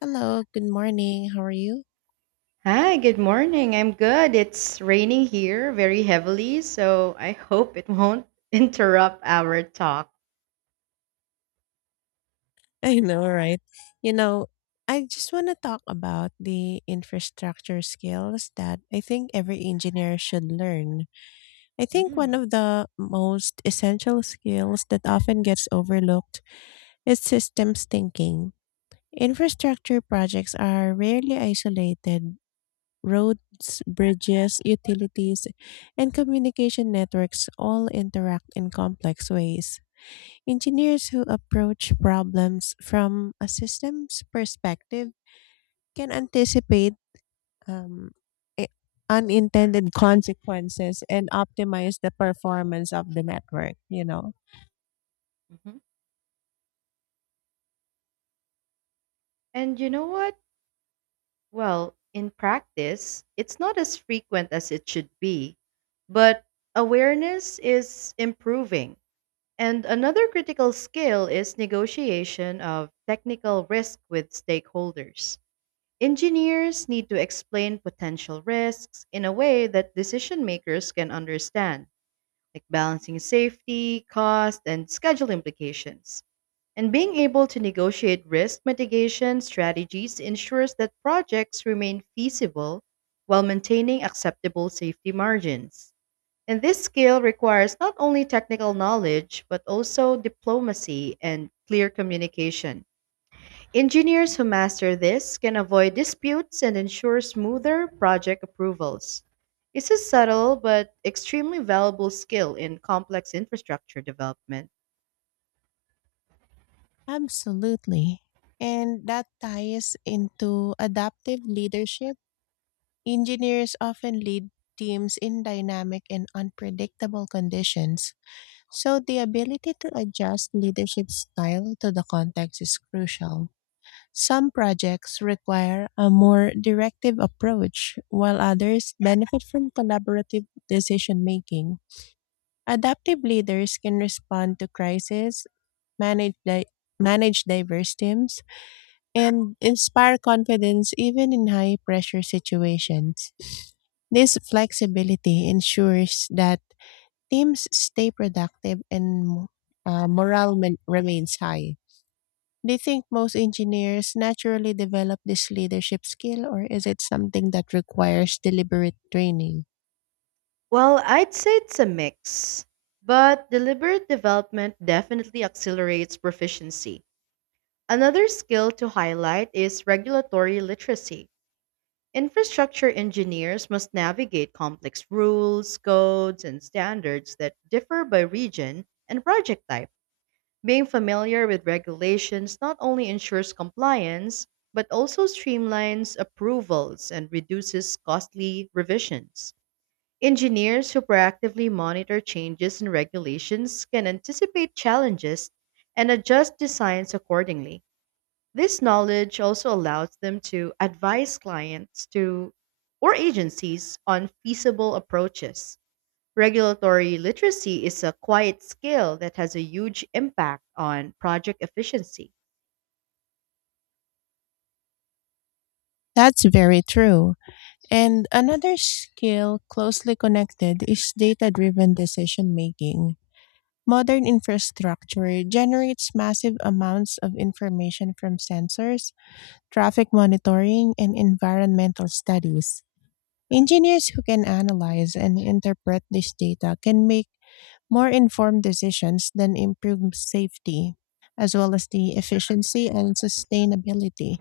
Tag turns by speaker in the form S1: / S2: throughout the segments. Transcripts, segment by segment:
S1: Hello, good morning. How are you?
S2: Hi, good morning. I'm good. It's raining here very heavily, so I hope it won't interrupt our talk.
S1: I know, right? You know, I just want to talk about the infrastructure skills that I think every engineer should learn. I think one
S2: Mm,
S1: of the most essential skills that often gets overlooked is systems thinking. Infrastructure projects are rarely isolated. Roads, bridges, utilities, and communication networks all interact in complex ways. Engineers who approach problems from a systems perspective can anticipate um, i- unintended consequences and optimize the performance of the network.
S2: mhm. And you know what? Well, in practice, it's not as frequent as it should be, but awareness is improving. And another critical skill is negotiation of technical risk with stakeholders. Engineers need to explain potential risks in a way that decision makers can understand, like balancing safety, cost, and schedule implications. And being able to negotiate risk mitigation strategies ensures that projects remain feasible while maintaining acceptable safety margins. And this skill requires not only technical knowledge, but also diplomacy and clear communication. Engineers who master this can avoid disputes and ensure smoother project approvals. It's a subtle but extremely valuable skill in complex infrastructure development.
S1: Absolutely. And that ties into adaptive leadership. Engineers often lead teams in dynamic and unpredictable conditions, so the ability to adjust leadership style to the context is crucial. Some projects require a more directive approach, while others benefit from collaborative decision making. Adaptive leaders can respond to crisis, manage, di- manage diverse teams, and inspire confidence even in high pressure situations. This flexibility ensures that teams stay productive and morale remains high. Do you think most engineers naturally develop this leadership skill, or is it something that requires deliberate training?
S2: Well, I'd say it's a mix, but deliberate development definitely accelerates proficiency. Another skill to highlight is regulatory literacy. Infrastructure engineers must navigate complex rules, codes, and standards that differ by region and project type. Being familiar with regulations not only ensures compliance, but also streamlines approvals and reduces costly revisions. Engineers who proactively monitor changes in regulations can anticipate challenges and adjust designs accordingly. This knowledge also allows them to advise clients to or agencies on feasible approaches. Regulatory literacy is a quiet skill that has a huge impact on project efficiency.
S1: That's very true. And another skill closely connected is data driven decision making. Modern infrastructure generates massive amounts of information from sensors, traffic monitoring, and environmental studies. Engineers who can analyze and interpret this data can make more informed decisions then improve safety, as well as the efficiency and sustainability.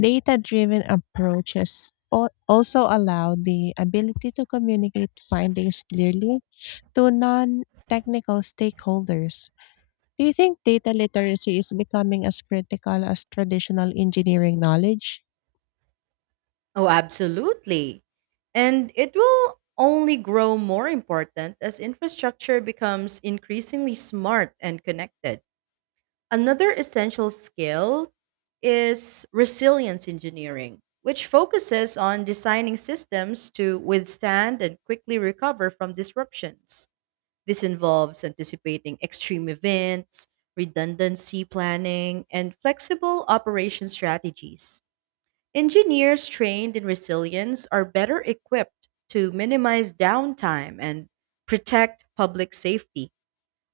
S1: Data driven approaches also allow the ability to communicate findings clearly to non technical stakeholders. Do you think data literacy is becoming as critical as traditional engineering knowledge?
S2: Oh, absolutely. And it will only grow more important as infrastructure becomes increasingly smart and connected. Another essential skill is resilience engineering, which focuses on designing systems to withstand and quickly recover from disruptions. This involves anticipating extreme events, redundancy planning, and flexible operation strategies. Engineers trained in resilience are better equipped to minimize downtime and protect public safety.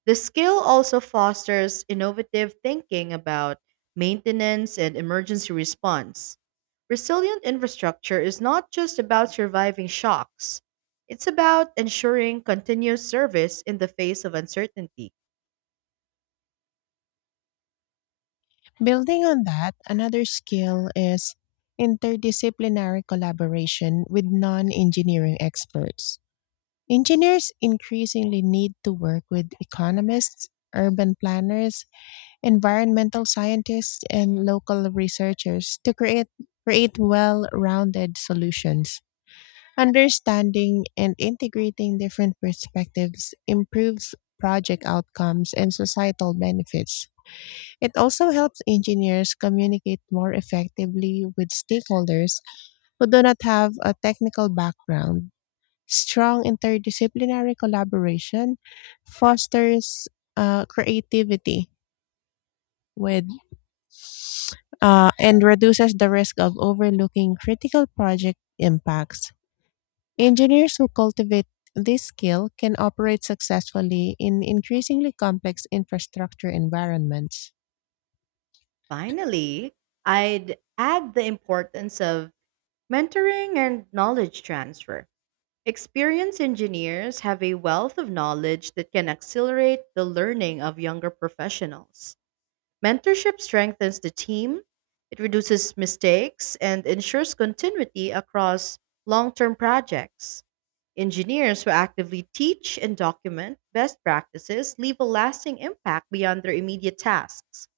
S2: The skill also fosters innovative thinking about maintenance and emergency response. Resilient infrastructure is not just about surviving shocks, it's about ensuring continuous service in the face of uncertainty.
S1: Building on that, another skill is interdisciplinary collaboration with non engineering experts. Engineers increasingly need to work with economists, urban planners, environmental scientists, and local researchers to create well rounded solutions. Understanding and integrating different perspectives improves project outcomes and societal benefits. It also helps engineers communicate more effectively with stakeholders who do not have a technical background. Strong interdisciplinary collaboration fosters creativity with and reduces the risk of overlooking critical project impacts. Engineers who cultivate this skill can operate successfully in increasingly complex infrastructure environments.
S2: Finally, I'd add the importance of mentoring and knowledge transfer. Experienced engineers have a wealth of knowledge that can accelerate the learning of younger professionals. Mentorship strengthens the team, it reduces mistakes, and ensures continuity across long term projects. Engineers who actively teach and document best practices leave a lasting impact beyond their immediate tasks.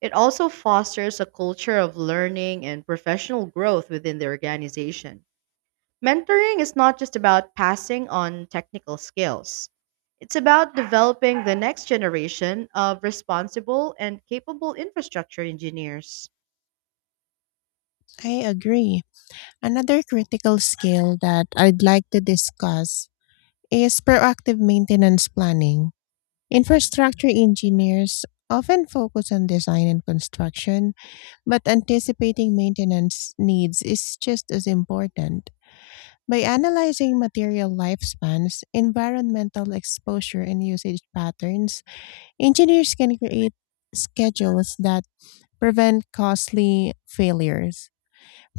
S2: It also fosters a culture of learning and professional growth within the organization. Mentoring is not just about passing on technical skills. It's about developing the next generation of responsible and capable infrastructure engineers.
S1: I agree. Another critical skill that I'd like to discuss is proactive maintenance planning. Infrastructure engineers often focus on design and construction, but anticipating maintenance needs is just as important. By analyzing material lifespans, environmental exposure, and usage patterns, engineers can create schedules that prevent costly failures.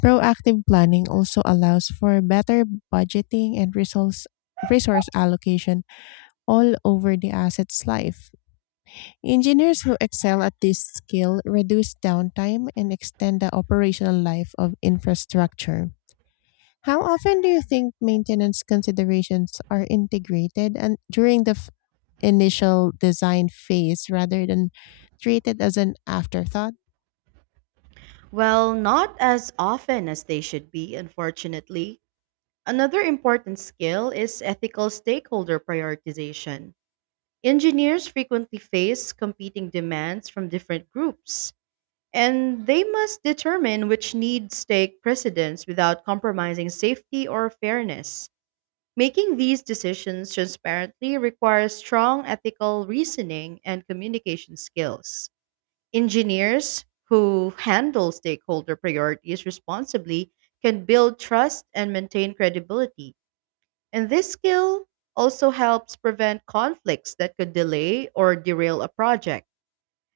S1: Proactive planning also allows for better budgeting and resource allocation all over the asset's life. Engineers who excel at this skill reduce downtime and extend the operational life of infrastructure. How often do you think maintenance considerations are integrated and during the initial design phase rather than treated as an afterthought?
S2: Well, not as often as they should be, unfortunately. Another important skill is ethical stakeholder prioritization. Engineers frequently face competing demands from different groups, and they must determine which needs take precedence without compromising safety or fairness. Making these decisions transparently requires strong ethical reasoning and communication skills. Engineers who handle stakeholder priorities responsibly can build trust and maintain credibility. And this skill also helps prevent conflicts that could delay or derail a project.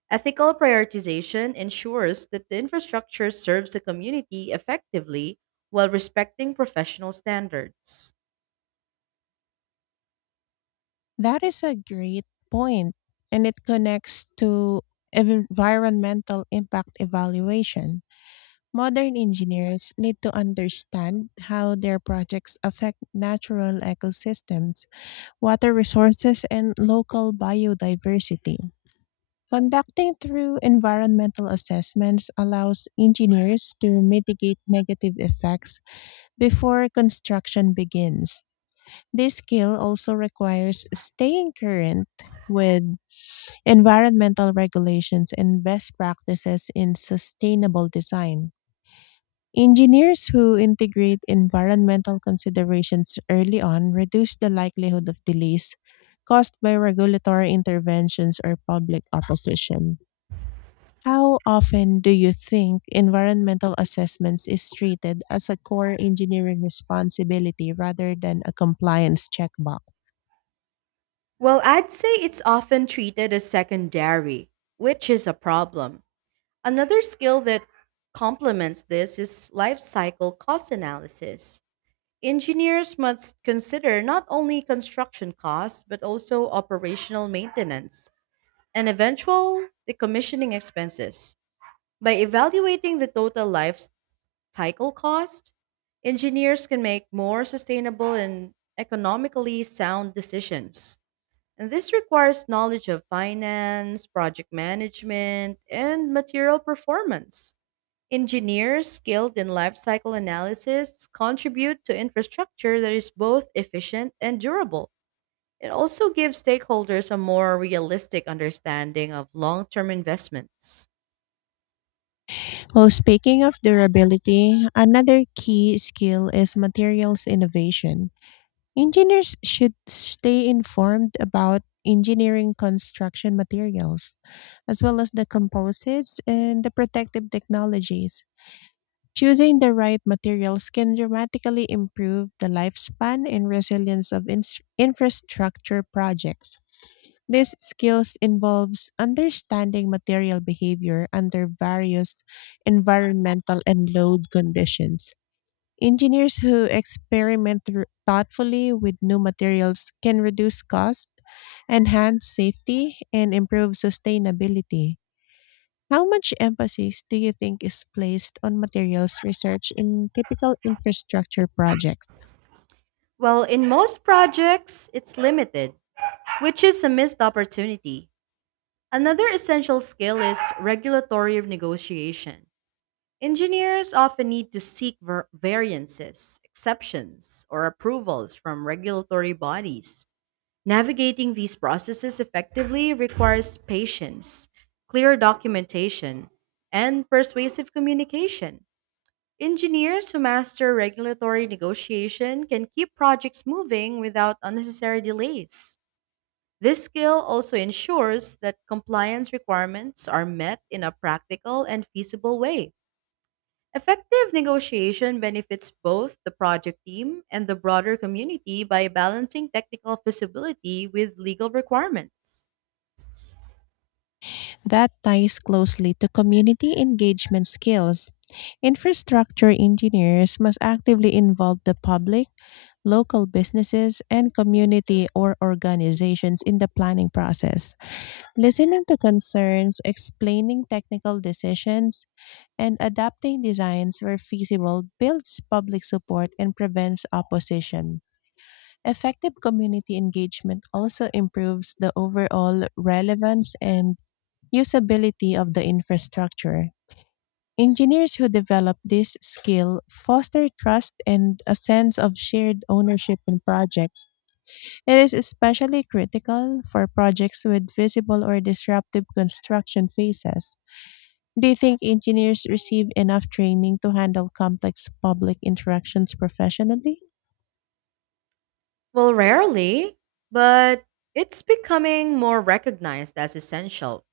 S2: Ethical prioritization ensures that the infrastructure serves the community effectively while respecting professional standards.
S1: That is a great point, and it connects to environmental impact evaluation. Modern engineers need to understand how their projects affect natural ecosystems, water resources, and local biodiversity. Conducting through environmental assessments allows engineers to mitigate negative effects before construction begins. This skill also requires staying current with environmental regulations and best practices in sustainable design. Engineers who integrate environmental considerations early on reduce the likelihood of delays caused by regulatory interventions or public opposition. How often do you think environmental assessments is treated as a core engineering responsibility rather than a compliance checkbox?
S2: Well, I'd say it's often treated as secondary, which is a problem. Another skill that complements this is life cycle cost analysis. Engineers must consider not only construction costs, but also operational maintenance and eventual decommissioning expenses. By evaluating the total life cycle cost, engineers can make more sustainable and economically sound decisions. And this requires knowledge of finance, project management, and material performance. Engineers skilled in life cycle analysis contribute to infrastructure that is both efficient and durable. It also gives stakeholders a more realistic understanding of long term investments.
S1: Well, speaking of durability, another key skill is materials innovation. Engineers should stay informed about engineering construction materials, as well as the composites and the protective technologies. Choosing the right materials can dramatically improve the lifespan and resilience of infrastructure projects. These skills involves understanding material behavior under various environmental and load conditions. Engineers who experiment thoughtfully with new materials can reduce cost, enhance safety, and improve sustainability. How much emphasis do you think is placed on materials research in typical infrastructure projects?
S2: Well, in most projects, it's limited, which is a missed opportunity. Another essential skill is regulatory negotiation. Engineers often need to seek variances, exceptions, or approvals from regulatory bodies. Navigating these processes effectively requires patience, clear documentation, and persuasive communication. Engineers who master regulatory negotiation can keep projects moving without unnecessary delays. This skill also ensures that compliance requirements are met in a practical and feasible way. Effective negotiation benefits both the project team and the broader community by balancing technical feasibility with legal requirements.
S1: That ties closely to community engagement skills. Infrastructure engineers must actively involve the public, local businesses, and community or organizations in the planning process. Listening to concerns, explaining technical decisions, and adapting designs where feasible builds public support and prevents opposition. Effective community engagement also improves the overall relevance and usability of the infrastructure. Engineers who develop this skill foster trust and a sense of shared ownership in projects. It is especially critical for projects with visible or disruptive construction phases. Do you think engineers receive enough training to handle complex public interactions professionally?
S2: Well, rarely, but it's becoming more recognized as essential.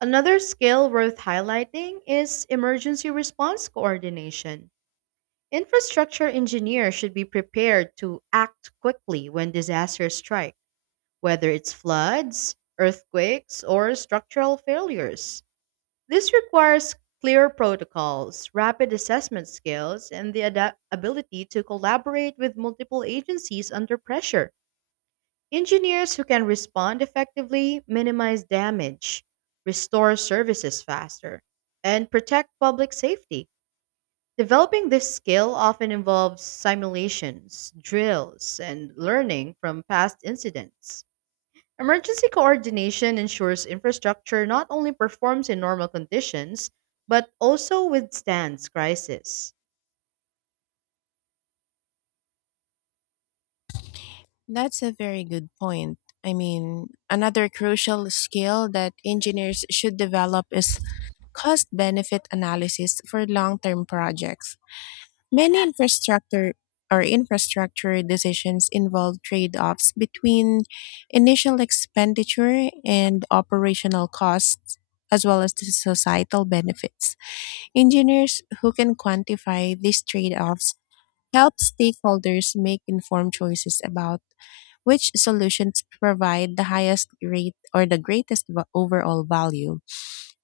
S2: Another skill worth highlighting is emergency response coordination. Infrastructure engineers should be prepared to act quickly when disasters strike, whether it's floods, earthquakes, or structural failures. This requires clear protocols, rapid assessment skills, and the ability to collaborate with multiple agencies under pressure. Engineers who can respond effectively minimize damage, restore services faster, and protect public safety. Developing this skill often involves simulations, drills, and learning from past incidents. Emergency coordination ensures infrastructure not only performs in normal conditions, but also withstands crisis.
S1: That's a very good point. I mean, another crucial skill that engineers should develop is cost benefit analysis for long term projects. Many infrastructure decisions involve trade-offs between initial expenditure and operational costs as well as the societal benefits. Engineers who can quantify these trade-offs help stakeholders make informed choices about which solutions provide the highest rate or the greatest overall value.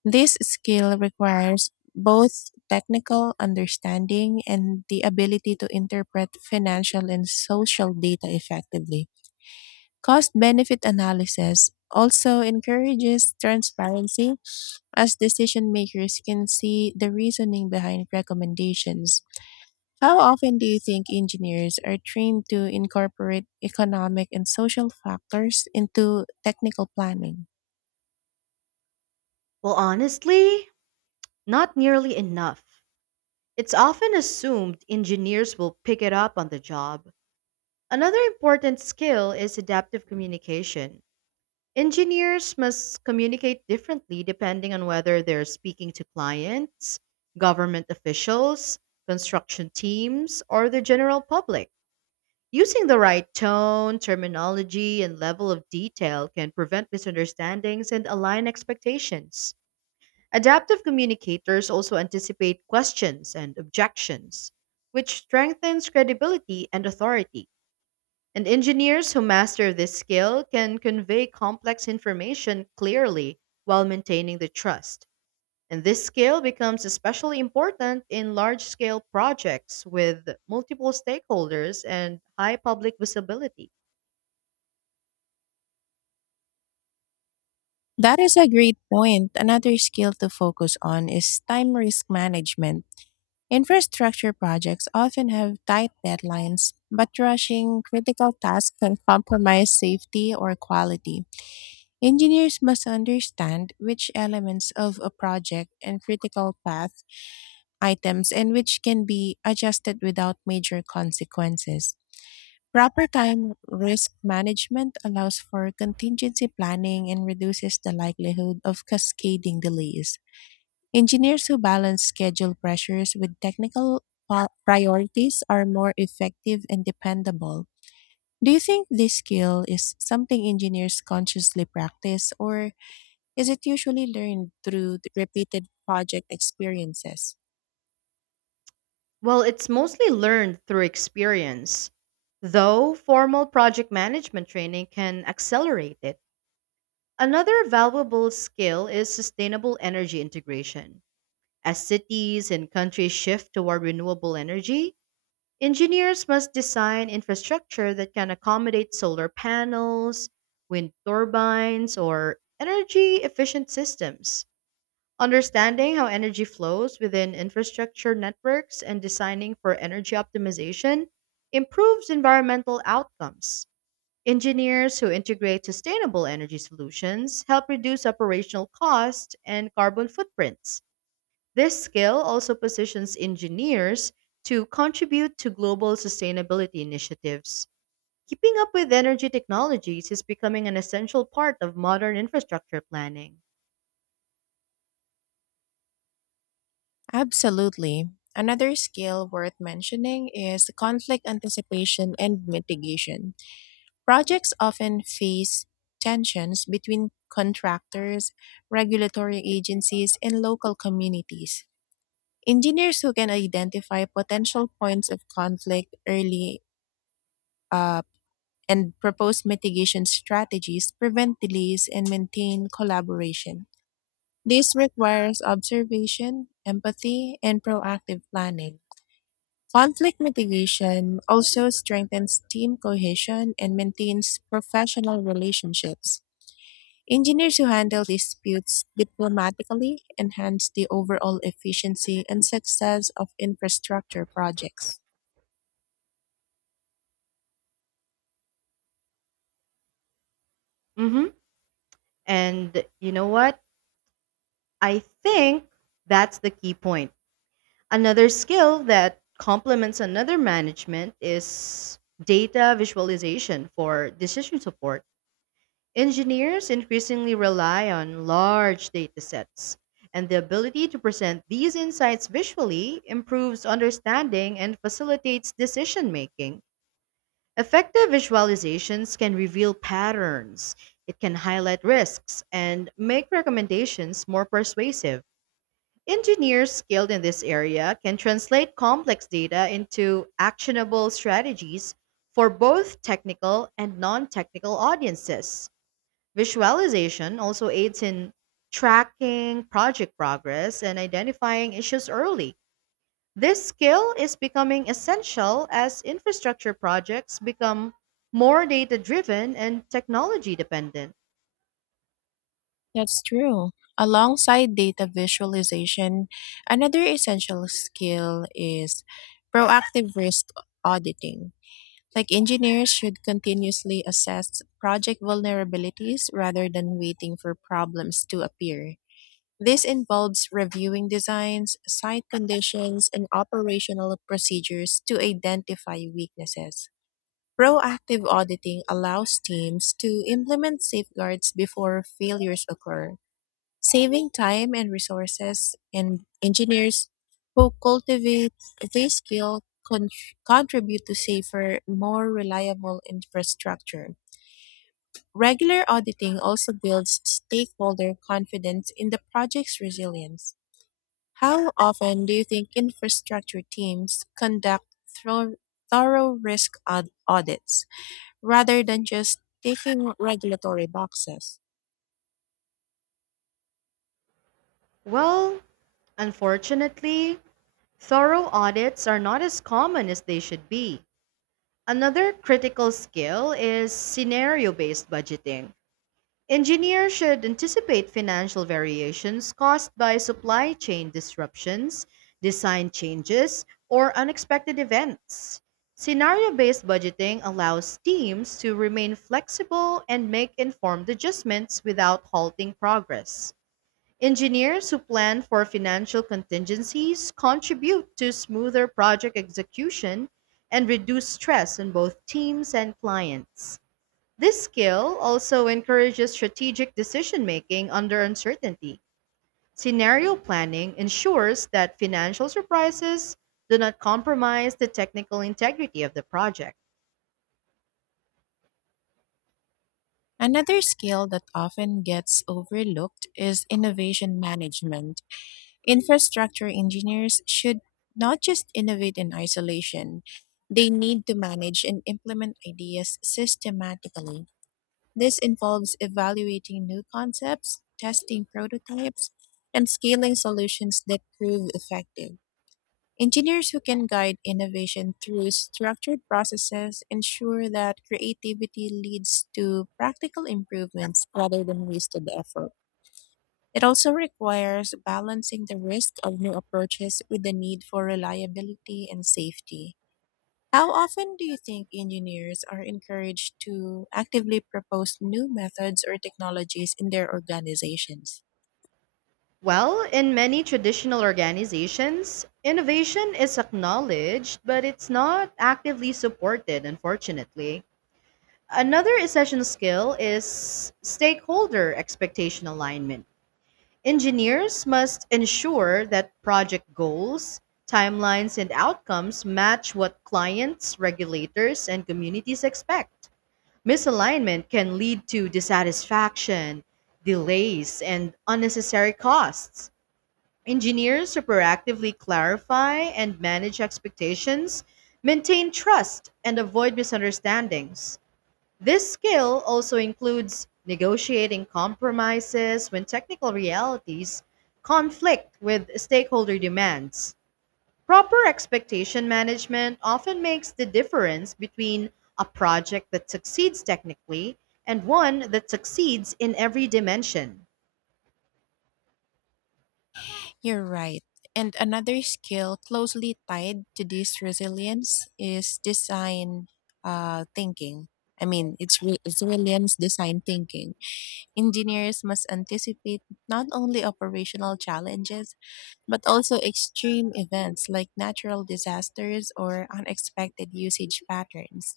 S1: This skill requires both technical understanding and the ability to interpret financial and social data effectively. Cost benefit analysis also encourages transparency as decision makers can see the reasoning behind recommendations. How often do you think engineers are trained to incorporate economic and social factors into technical planning?
S2: Well, honestly, not nearly enough. It's often assumed engineers will pick it up on the job. Another important skill is adaptive communication. Engineers must communicate differently depending on whether they're speaking to clients, government officials, construction teams, or the general public. Using the right tone, terminology, and level of detail can prevent misunderstandings and align expectations. Adaptive communicators also anticipate questions and objections, which strengthens credibility and authority. And engineers who master this skill can convey complex information clearly while maintaining the trust. And this skill becomes especially important in large scale projects with multiple stakeholders and high public visibility.
S1: That is a great point. Another skill to focus on is time risk management. Infrastructure projects often have tight deadlines, but rushing critical tasks can compromise safety or quality. Engineers must understand which elements of a project and critical path items and which can be adjusted without major consequences. Proper time risk management allows for contingency planning and reduces the likelihood of cascading delays. Engineers who balance schedule pressures with technical priorities are more effective and dependable. Do you think this skill is something engineers consciously practice, or is it usually learned through the repeated project experiences?
S2: Well, it's mostly learned through experience, though formal project management training can accelerate it. Another valuable skill is sustainable energy integration. As cities and countries shift toward renewable energy, engineers must design infrastructure that can accommodate solar panels, wind turbines, or energy efficient systems. Understanding how energy flows within infrastructure networks and designing for energy optimization improves environmental outcomes. Engineers who integrate sustainable energy solutions help reduce operational costs and carbon footprints. This skill also positions engineers to contribute to global sustainability initiatives. Keeping up with energy technologies is becoming an essential part of modern infrastructure planning.
S1: Absolutely. Another skill worth mentioning is conflict anticipation and mitigation. Projects often face tensions between contractors, regulatory agencies, and local communities. Engineers who can identify potential points of conflict early uh, and propose mitigation strategies prevent delays and maintain collaboration. This requires observation, empathy, and proactive planning. Conflict mitigation also strengthens team cohesion and maintains professional relationships. Engineers who handle disputes diplomatically enhance the overall efficiency and success of infrastructure projects.
S2: Mhm. And you know what? I think that's the key point. Another skill that complements another management is data visualization for decision support. Engineers increasingly rely on large data sets, and the ability to present these insights visually improves understanding and facilitates decision making. Effective visualizations can reveal patterns, it can highlight risks, and make recommendations more persuasive. Engineers skilled in this area can translate complex data into actionable strategies for both technical and non technical audiences. Visualization also aids in tracking project progress and identifying issues early. This skill is becoming essential as infrastructure projects become more data driven and technology dependent.
S1: That's true. Alongside data visualization, another essential skill is proactive risk auditing. Like engineers should continuously assess project vulnerabilities rather than waiting for problems to appear. This involves reviewing designs, site conditions, and operational procedures to identify weaknesses. Proactive auditing allows teams to implement safeguards before failures occur, saving time and resources, and engineers who cultivate this skill con- contribute to safer, more reliable infrastructure. Regular auditing also builds stakeholder confidence in the project's resilience. How often do you think infrastructure teams conduct thorough risk audits rather than just taking regulatory boxes?
S2: Well, unfortunately, thorough audits are not as common as they should be. Another critical skill is scenario based budgeting. Engineers should anticipate financial variations caused by supply chain disruptions, design changes, or unexpected events. Scenario based budgeting allows teams to remain flexible and make informed adjustments without halting progress. Engineers who plan for financial contingencies contribute to smoother project execution and reduce stress on both teams and clients. This skill also encourages strategic decision making under uncertainty. Scenario planning ensures that financial surprises do not compromise the technical integrity of the project.
S1: Another skill that often gets overlooked is innovation management. Infrastructure engineers should not just innovate in isolation, they need to manage and implement ideas systematically. This involves evaluating new concepts, testing prototypes, and scaling solutions that prove effective. Engineers who can guide innovation through structured processes ensure that creativity leads to practical improvements rather than wasted effort. It also requires balancing the risk of new approaches with the need for reliability and safety. How often do you think engineers are encouraged to actively propose new methods or technologies in their organizations?
S2: Well, in many traditional organizations, innovation is acknowledged, but it's not actively supported, unfortunately. Another essential skill is stakeholder expectation alignment. Engineers must ensure that project goals, timelines, and outcomes match what clients, regulators, and communities expect. Misalignment can lead to dissatisfaction, delays, and unnecessary costs. Engineers who proactively clarify and manage expectations maintain trust and avoid misunderstandings. This skill also includes negotiating compromises when technical realities conflict with stakeholder demands. Proper expectation management often makes the difference between a project that succeeds technically and one that succeeds in every dimension.
S1: You're right. And another skill closely tied to this resilience is design thinking. It's resilience design thinking. Engineers must anticipate not only operational challenges, but also extreme events like natural disasters or unexpected usage patterns.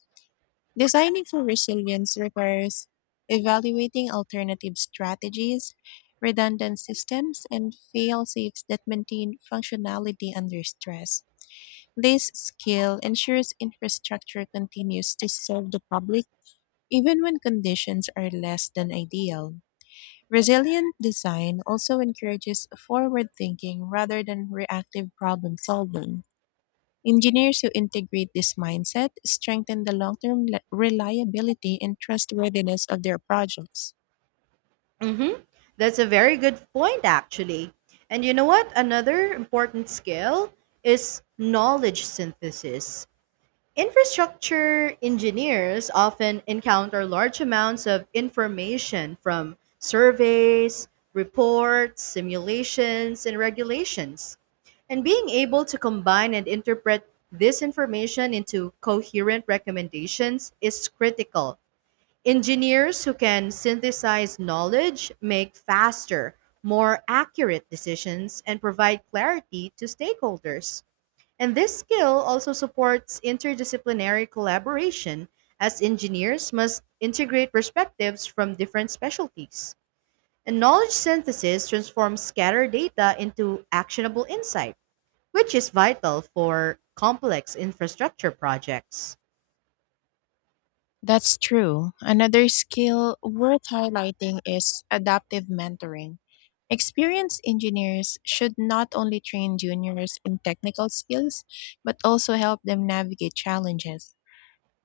S1: Designing for resilience requires evaluating alternative strategies, redundant systems, and fail safes that maintain functionality under stress. This skill ensures infrastructure continues to serve the public even when conditions are less than ideal. Resilient design also encourages forward thinking rather than reactive problem solving. Engineers who integrate this mindset strengthen the long term reliability and trustworthiness of their projects.
S2: Mm-hmm. That's a very good point, actually. And you know what? Another important skill is knowledge synthesis. Infrastructure engineers often encounter large amounts of information from surveys, reports, simulations, and regulations. And being able to combine and interpret this information into coherent recommendations is critical. Engineers who can synthesize knowledge make faster, more accurate decisions and provide clarity to stakeholders. And this skill also supports interdisciplinary collaboration, as engineers must integrate perspectives from different specialties. And knowledge synthesis transforms scattered data into actionable insight, which is vital for complex infrastructure projects.
S1: That's true. Another skill worth highlighting is adaptive mentoring. Experienced engineers should not only train juniors in technical skills, but also help them navigate challenges,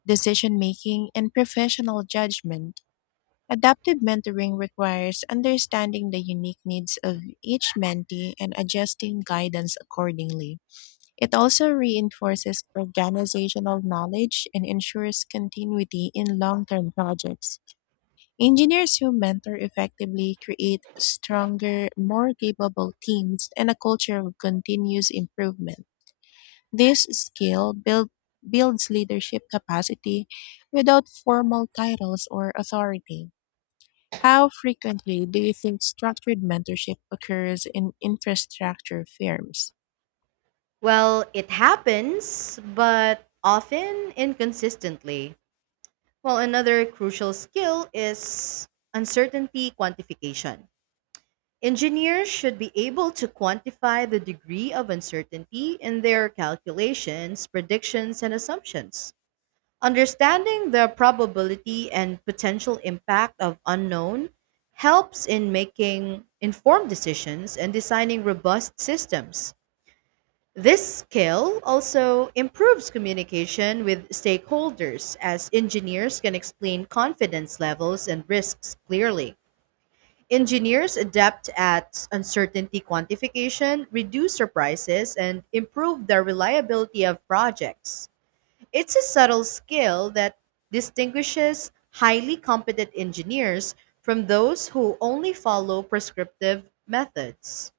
S1: decision making, and professional judgment. Adaptive mentoring requires understanding the unique needs of each mentee and adjusting guidance accordingly. It also reinforces organizational knowledge and ensures continuity in long term projects. Engineers who mentor effectively create stronger, more capable teams and a culture of continuous improvement. This skill builds leadership capacity without formal titles or authority. How frequently do you think structured mentorship occurs in infrastructure firms?
S2: Well, it happens, but often inconsistently. While another crucial skill is uncertainty quantification. Engineers should be able to quantify the degree of uncertainty in their calculations, predictions, and assumptions. Understanding the probability and potential impact of unknown helps in making informed decisions and designing robust systems. This skill also improves communication with stakeholders as engineers can explain confidence levels and risks clearly. Engineers adept at uncertainty quantification, reduce surprises, and improve the reliability of projects. It's a subtle skill that distinguishes highly competent engineers from those who only follow prescriptive methods.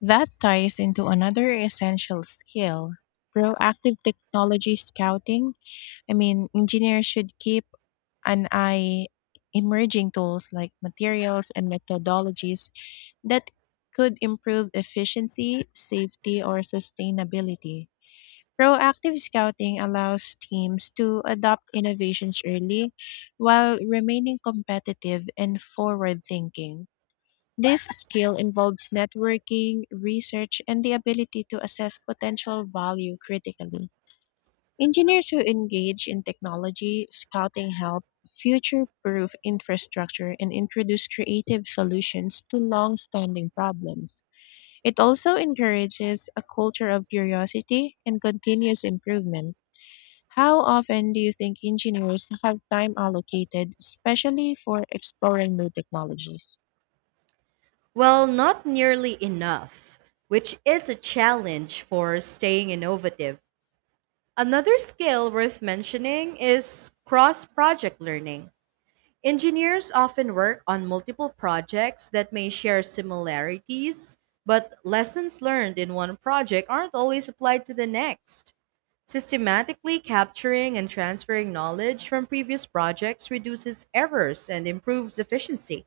S1: That ties into another essential skill, proactive technology scouting. I mean, engineers should keep an eye emerging tools like materials and methodologies that could improve efficiency, safety, or sustainability. Proactive scouting allows teams to adopt innovations early while remaining competitive and forward thinking. This skill involves networking, research, and the ability to assess potential value critically. Engineers who engage in technology scouting help future proof infrastructure and introduce creative solutions to long standing problems. It also encourages a culture of curiosity and continuous improvement. How often do you think engineers have time allocated, especially for exploring new technologies?
S2: Well, not nearly enough, which is a challenge for staying innovative. Another skill worth mentioning is cross project learning. Engineers often work on multiple projects that may share similarities, but lessons learned in one project aren't always applied to the next. Systematically capturing and transferring knowledge from previous projects reduces errors and improves efficiency.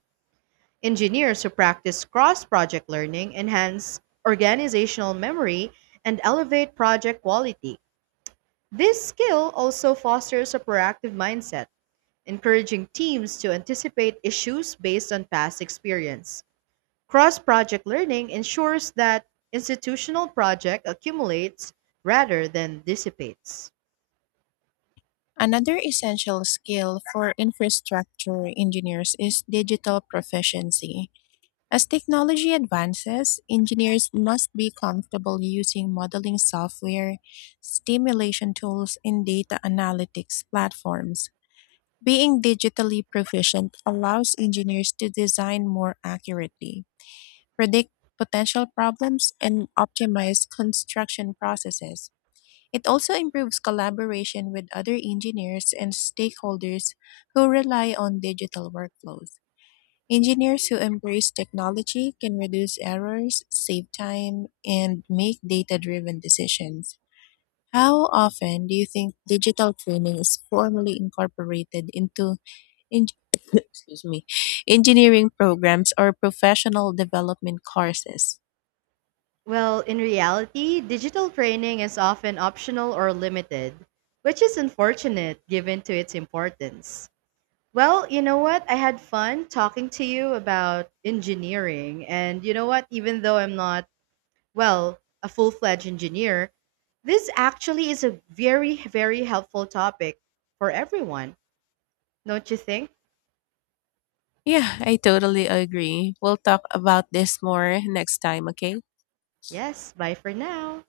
S2: Engineers who practice cross project learning enhance organizational memory and elevate project quality. This skill also fosters a proactive mindset, encouraging teams to anticipate issues based on past experience. Cross project learning ensures that institutional project accumulates rather than dissipates.
S1: Another essential skill for infrastructure engineers is digital proficiency. As technology advances, engineers must be comfortable using modeling software, simulation tools, and data analytics platforms. Being digitally proficient allows engineers to design more accurately, predict potential problems, and optimize construction processes. It also improves collaboration with other engineers and stakeholders who rely on digital workflows. Engineers who embrace technology can reduce errors, save time, and make data driven decisions. How often do you think digital training is formally incorporated into en- excuse me, engineering programs or professional development courses?
S2: Well, in reality, digital training is often optional or limited, which is unfortunate given to its importance. Well, you know what? I had fun talking to you about engineering. And you know what? Even though I'm not, well, a full fledged engineer, this actually is a very, very helpful topic for everyone. Don't you think?
S1: Yeah, I totally agree. We'll talk about this more next time, okay?
S2: Yes. Bye for now.